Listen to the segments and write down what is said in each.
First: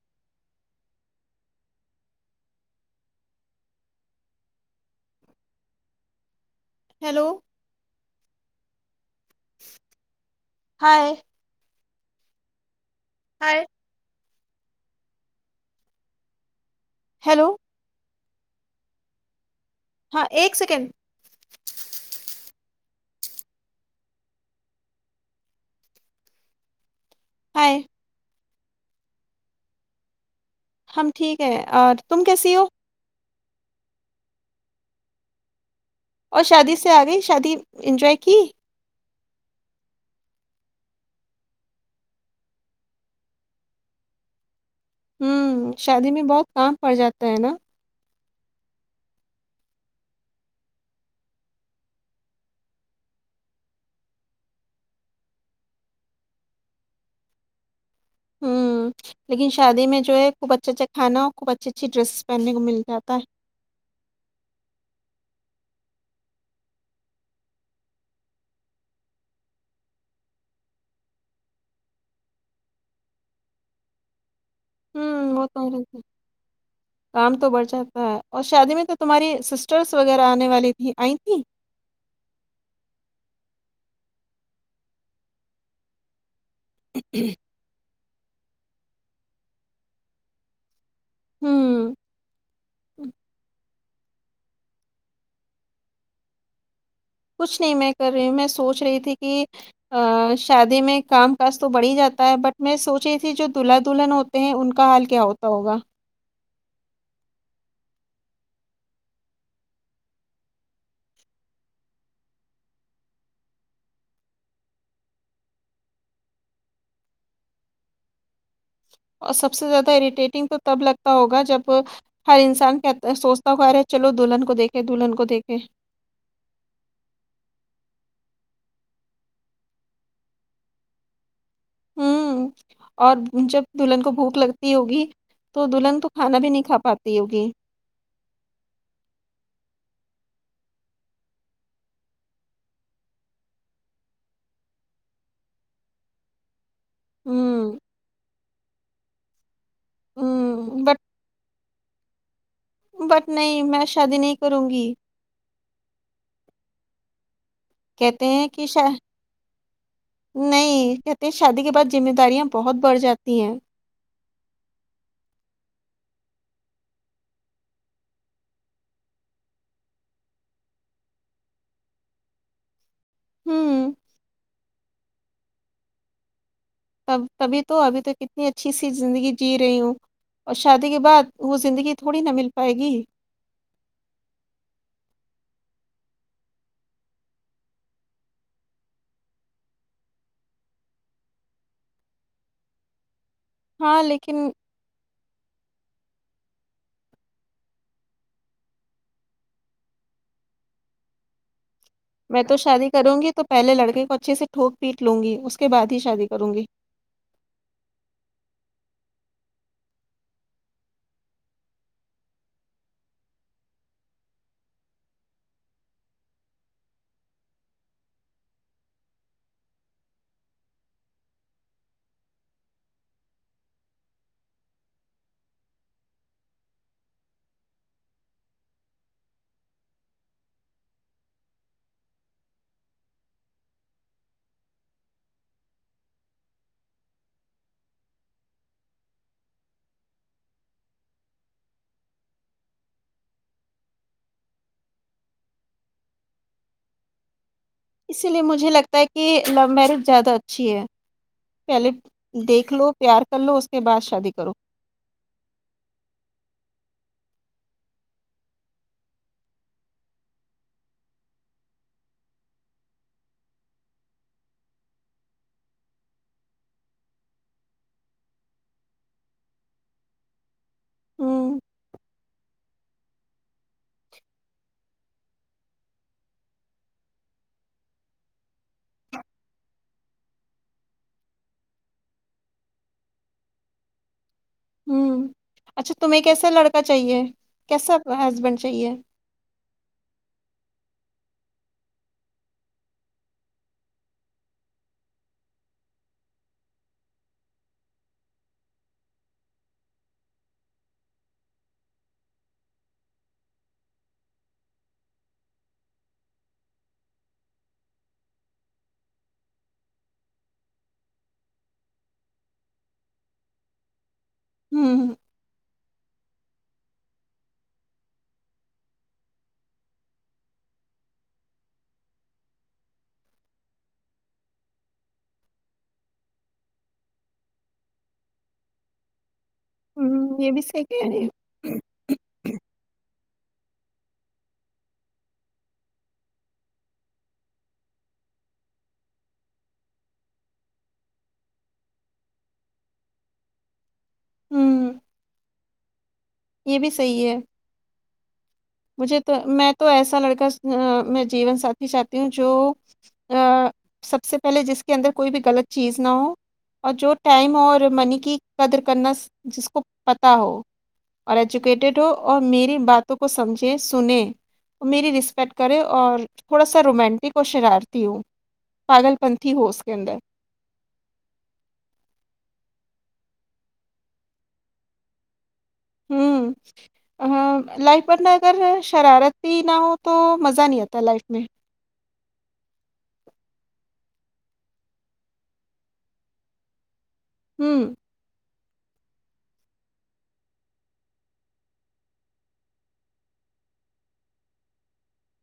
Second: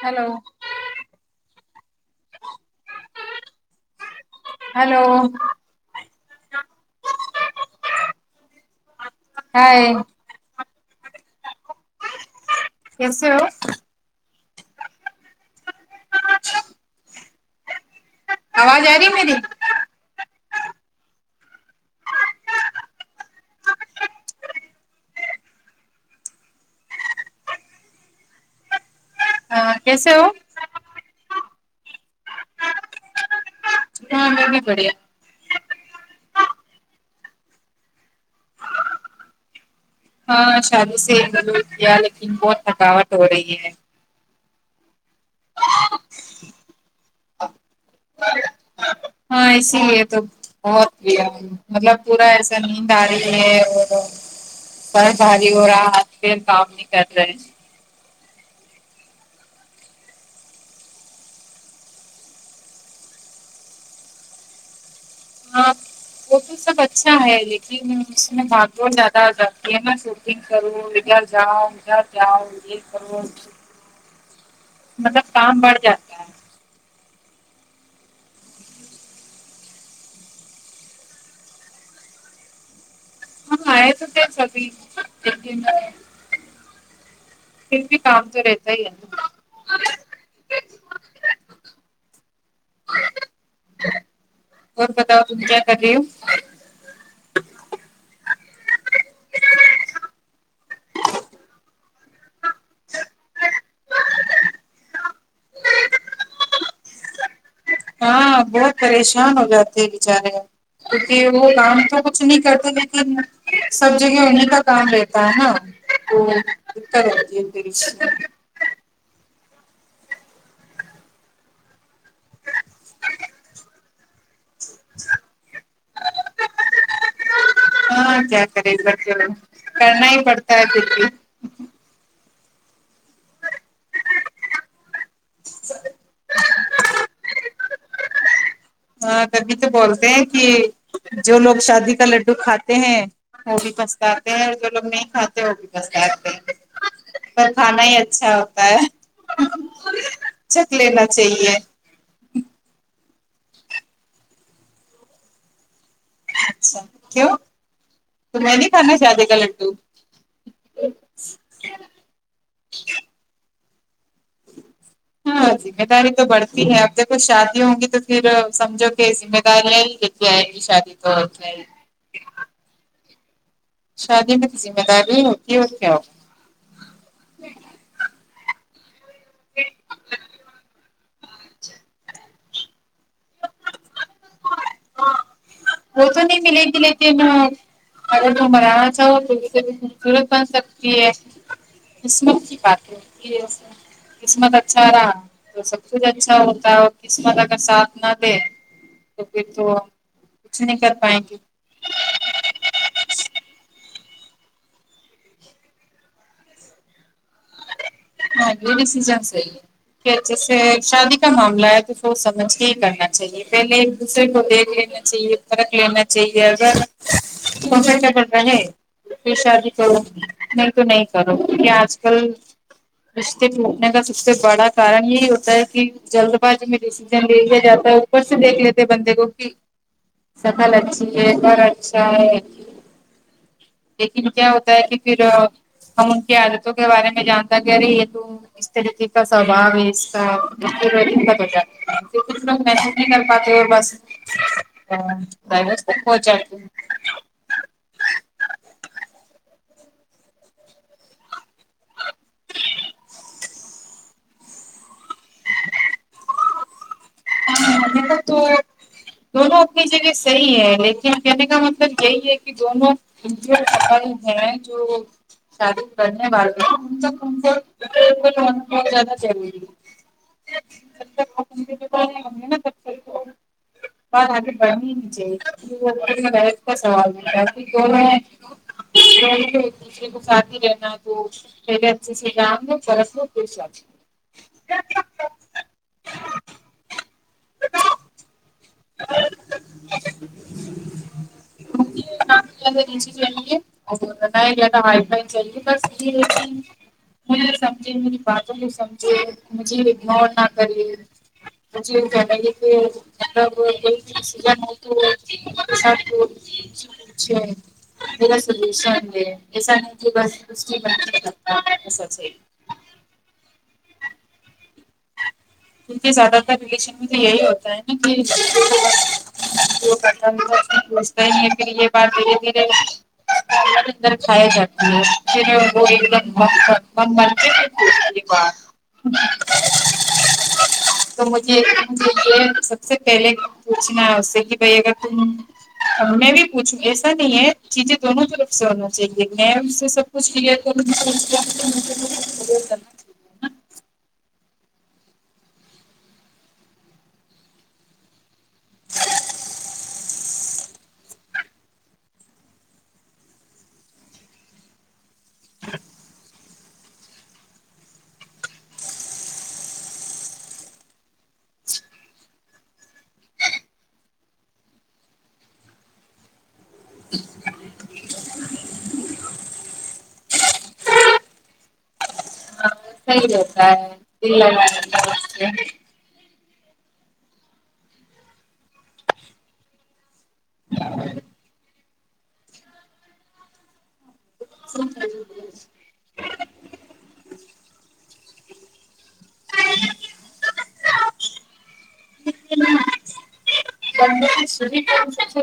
hello hello hello hi hi کیسے ہو hi hello آواز آ رہی ہے میری ہاں ایک سیکنڈ ہائے کیسے ہو ہم ٹھیک ہے اور تم کیسی ہو ہاں میں بھی بڑھیا اور شادی سے آ گئی شادی انجوائے کی ہاں شادی سے ایکلور کیا لیکن بہت تھکاوٹ ہو رہی ہے ہوں شادی میں بہت کام پڑ جاتا ہے نا ہاں اسی لیےتو بہت بھی مطلب پورا ایسا نیند آ رہی ہے اور سر بھاری ہو رہا ہے آج ہاتھ پیرکام نہیں کر رہے ہوں لیکن شادی میں جو ہے خوب اچھا اچھا کھانا خوب اچھی اچھی ڈریس پہننے کو مل جاتا ہے ہاں وہ یہ سب اچھا ہے لیکن اس میں بھاگ دوڑ زیادہ ہو جاتی ہے نا شوٹنگ کروں ادھر جاؤں ادھر جاؤ یہ کرو مطلب ہوں کام ہوتا ہی بڑھ رہتا ہے جاتا [inaudible] کام تو بڑھ جاتا ہے اور شادی میں تو تمہاری سسٹرس وغیرہ آنے والی تھیں آئی تھیں ہم آے تو تھےسبھی [unintelligible] پھر بھی کام تو رہتا ہی ہے نا ہمم اور بتاؤ تم کیا کر رہی ہو کچھ نہیں میں کر رہی ہو میں سوچ رہی تھی کہ ہاں شادی میں کام کاج تو بڑھ ہی جاتا ہے بٹ میں سوچ رہی تھی جو دلہا دلہن ہوتے ہیں ان کا حال کیا ہوتا ہوگا ہاں بہت پریشان ہو جاتے ہیں بچارے کیونکہ وہ کام تو کچھ نہیں کرتے لیکن سب جگہ انہیں کا کام رہتا ہے نا ہاں اتتا [unintelligible] سب سے زیادہ اریٹیٹنگ تو تب لگتا ہوگا جب ہر انسان کہتا سونچتا تو کہہ رہے چلو دلہن کو دیکھے دلہن کو دیکھے [unintelligible] ہاں کیا کریں [unintelligible] کرنا ہی پڑتا ہے پھر بھی ہوں اور جب دلہن کو بھوک لگتی ہوگی تو دلہن تو کھانا بھی نہیں کھا پاتی ہوگی ہاں تبھی تو بولتے ہیں کہ جو لوگ شادی کا لڈو کھاتے ہیں وہ بھی پچتاتے ہیں جو لوگ نہیں کھاتے وہ بھی پچتاتے ہیں پر ہوں کھانا ہی اچھا ہوتا ہے چک ہوں بٹ لینا چاہیے بٹ نہیں میں شادی نہیں کروں گی اچھا کیوں کہتے ہیں تمہیں کہ نہیں شا کھانا شادی کا لڈو نہیں کھتے ہیں شادی کے بعد ذمہ داریاں بہت بڑھ جاتی ہیں ہاں ذمہ داری تو بڑھتی ہے اب دیکھو شادی ہوں گی تو پھر سمجھو کہ ذمہ داریاں [unintelligible] ہوں شادی بھی تو ذمہ داری ہی ہوتی اور کیا تب تبھی تو ابھی تو کتنی اچھی سی زندگی جی رہی ہوں اور شادی کے بعد وہ زندگی تھوڑی نا مل پائے گی وہ تو نہیں ملے گی لیکن ا [unintelligible] قسمت کی [unintelligible] ہاں لیکن قسمت اچھا رہا تو سب کچھ اچھا ہوتا ہے اور قسمت اگر ساتھ نہ دے تو پھر تو کچھ نہیں کر پائیں گے میں تو شادی کروں گی تو پہلے لڑکے کو اچھے سے ٹھوک پیٹ لوں گی اس کے بعد ہی شادی کروں گی [unintelligible] کہ اچھے سے شادی کا معاملہ ہے تو سوچ سمجھ کے ہی کرنا چاہیے پہلے ایک دوسرے کو دیکھ لینا چاہیے پرک لینا چاہیے اگر پسا کیا کر رہ ہے شادی کروں گی نہیں تو نہیں کرو یہ آج کل رشتے پٹنے کا سب سے بڑا کارن یہی ہوتا ہے کہ جلد باز میں ڈیسیزن لے لیا جاتا ہے اپر سے دیکھ لیتے بندے کو کہ سکل اچھی ہے گھر اچھا ہے لیکن کیا ہوتا ہے کہ پھر ہم ان کے کے بارے میں جانتا کہ ارے یہ تو [unintelligible] نہیں کر پاتے ہو بس دوورسے جاتی ہے اسی لیے مجھے لگتا ہے کہ لوو میرج زیادہ اچھی ہے پہلے دیکھ لو پیار کر لو اس کے بعد شادی کرو ابھی تک تو دونوں اپنی جگہ صحیح ہے لیکن کہنے کا مطلب یہی ہے کہ دونوں ان کے [unintelligible] کل ہے جو شادی کرنے والے کمفرٹ [unintelligible] بہت زیادہ ضروری ہے جب ہمم [unintelligible] [unintelligible] دوسرے کو ساتھ ہی رہنا تو [unintelligible] ہوں اچھا تمہیں کیسا لڑکا چاہیے کیسا ہسبینڈ چاہیے [unintelligible] نہ زیادہ نیچے چاہیے ناہی زیادہ وئی فئی چاہیے بس مجھے سمجھے میری باتوں کو سمجھے مجھے اگنور نہ کرے م [unintelligible] جی [unintelligible] کیا پہ پ مطلب [unintelligible] س تو [unintelligible] ج سشن ہےسا نہیں [unintelligible] ب کرکتا ہمم کیونکہ زیادہ تر ریلیشن میں تو یہی ہوتا ہے نا کہ وہ پتا پوچتا ہی ہے پھر یہ بات دھیرے دھیرے اندر ہی اندر کھے جاتی ہے پھر وہ [unintelligible] ہمم ہوں یہ بھی سہی کہ رہے ہو یہ سب سے پہلے پوچھنا ہے اس سے کہ بھائی اگر تم میں بھی پوچھوں ایسا نہیں ہے چیزیں دونوں طرف سے ہونا چاہیے میں اس سے سب کچھ کلیر کرونگی [unintelligible] ہوں یہ بھی صحیح ہے مجھے تو میں تو ایسا لڑکا میں جیون ساتھی چاہتی ہوں جو ا سب سے پہلے جس کے اندر کوئی بھی غلط چیز نہ ہو اور جو ٹائم اور منی کی قدر کرنا سی جس کو پتہ ہو اور ایجوکیٹیڈ ہو اور میری باتوں کو سمجھ سنے میری رسپیکٹ کرے اور تھوڑا سا رومانٹک اور شرارتی ہوں پاگل پنتھی ہو اس کے اندر سہی لگتا ہے دل لگا رہتا ہے ہ لائف پارٹنر اگر شرارتی نہ ہو تو مزہ نہیں آتا لائف میں سے ہوں چ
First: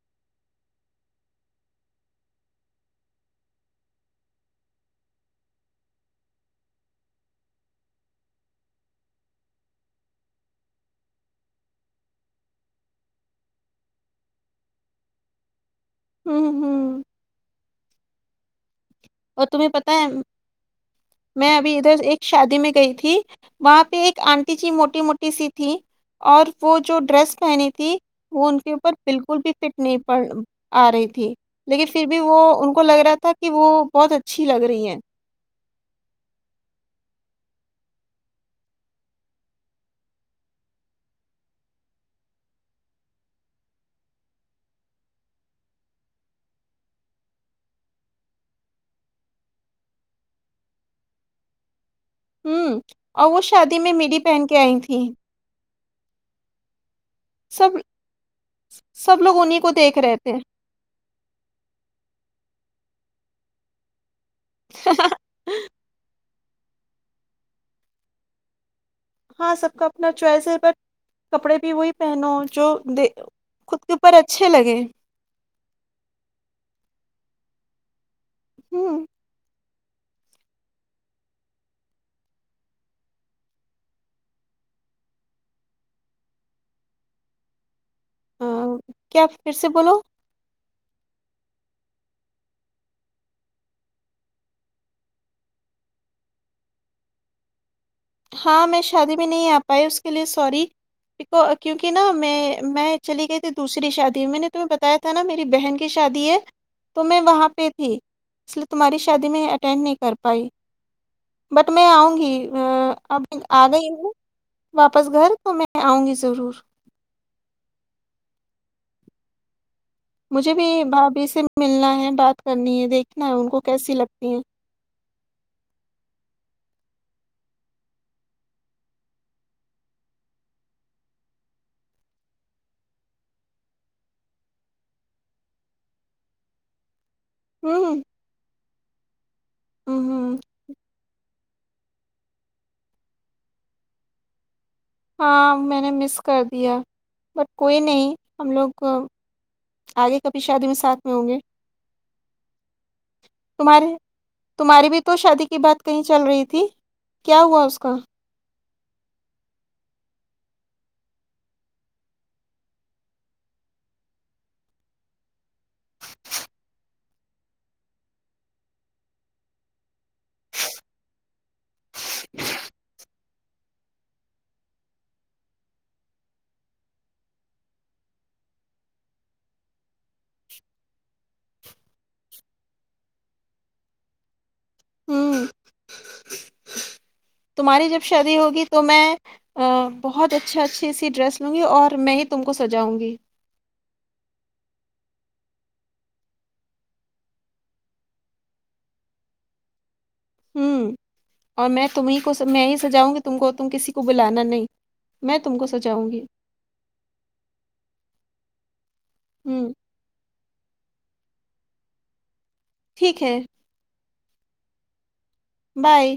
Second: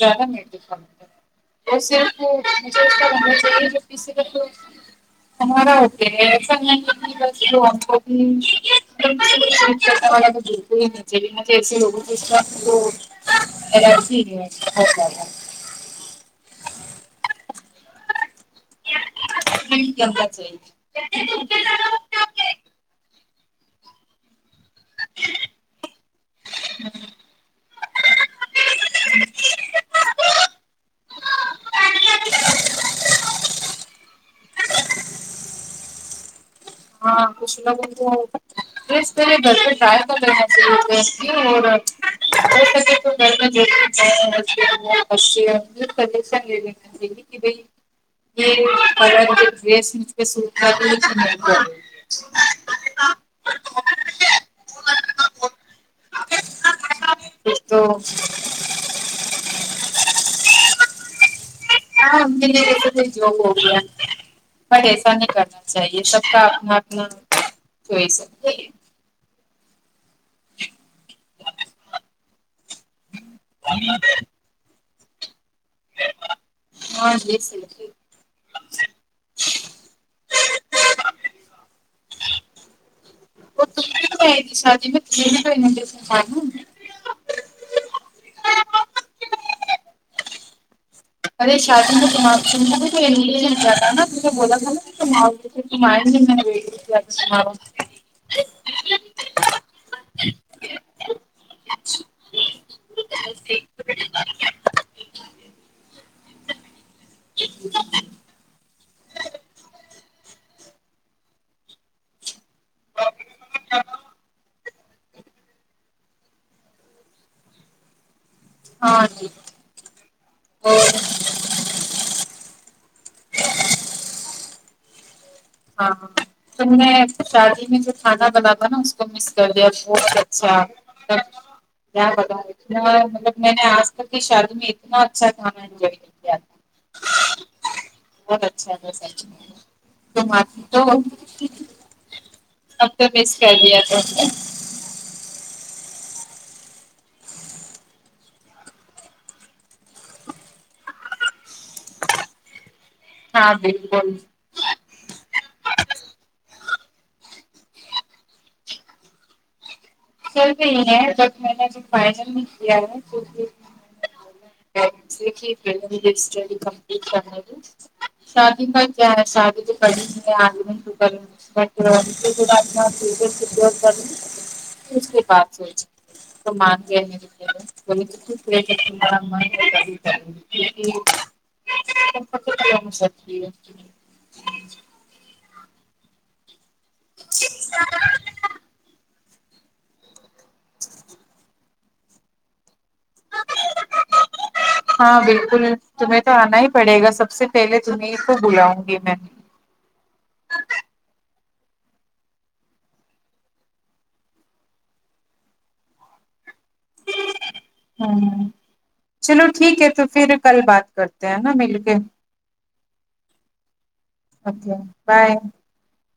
گرم ہےٹ ک [unintelligible] [unintelligible] [unintelligible] [unintelligible] [unintelligible] ہوں ہوں اور تمہیں پتا ہے کرنا چاہیے میں ابھی ادھر ایک شادی میں گئی تھی وہاں پہ ایک آنٹی جی موٹی موٹی سی تھی اور وہ جو ڈریس پہنی تھی وہ ان کے اوپر بالکل بھی فٹ نہیں پڑ آ رہی تھی لیکن پھر بھی وہ ان کو لگ رہا تھا کہ وہ بہت اچھی لگ رہی ہیں [unintelligible] [unintelligible] [unintelligible] [unintelligible] [unintelligible] ہوں اور وہ شادی میں میری پہن کے آئی تھیں کچھ سب تو سب لوگ انہیں کو دیکھ رہےتھے [unintelligible] اچھا یہ سب کا اپنا اپنا چوائیس ہے ہاں سب کا اپنا چوائس ہے بٹ کپڑے بھی وہی پہنو جو خود کے اوپر اچھے لگے ہاں یہ صحیح کہ رہی ہو ہوں [inaudible] [unintelligible] ہوں کیا پھر سے بولو ارے شادی [unintelligible] بولا تھا [unintelligible] ہاں میں شادی میں نہیں آ پائی اس کے لیے سوری کیونکہ نہ میں میں چلی گئی تھی دوسری شادی میں نے تمہیں بتایا تھا نا میری بہن کی شادی ہے تو میں وہاں پہ تھی اس لیے تمہاری شادی میں اٹینڈ نہیں کر پائی بٹ میں آؤں گی اب آ گئی ہوں واپس گھر تو میں آؤں گی ضرور ہاں آجاو مجھے بھی بھابھی سے ملنا ہے بات کرنی ہے دیکھنا ہے ان کو کیسی لگتی ہیں ہاں ہاں تم نے شادی نے جو کھانا بنا تھا نا اس کو مس کر دیا بہت اچھا [unintelligible] اتنا مطلب میں نے آج تک کی شادی میں اتنا اچھا کھانا انجوائے نہیں کیا تھا ہوں بہت اچھا تھا سچ ہوں [inaudible] ہاں میں نے مس کر دیا بٹ کوئی نہیں ہم لوگ آگے کبھی شادی میں ساتھ میں ہوں گے ہاں تمہارے بالکل تمہاری بھی تو شادی کی بات کہیں چل رہی تھی کیا ہوا اس کا چل رہی ہے بٹ میں نے اب فائنل بھی کیا ہے [inaudible] شادی کا کیا ہے شادی تو پڑی ہے آگن کر پھر اس کے بعد سونچیگے [unintelligible] [inaudible] ہوں تمہاری جب شادی ہوگی تو می بہت اچھے اچھے سے ڈریس لونگی اور میں ہی تم کو سجاؤں گی ہاں بالکل تمہیں تو انا ہی پڑے گا سب سے پہلے تمہی کو بلاؤں گی میں ھوں اور میں تمہیں کو میں ہی سجاؤں گی تم کو تم کسی کو بلانا نہیں میں تم کو سجاؤں گی چلو ہوں ٹھیک ہے تو پھر کل بات کرتے ہیں نا مل کے ٹھیک ہے اوکے بائے بائے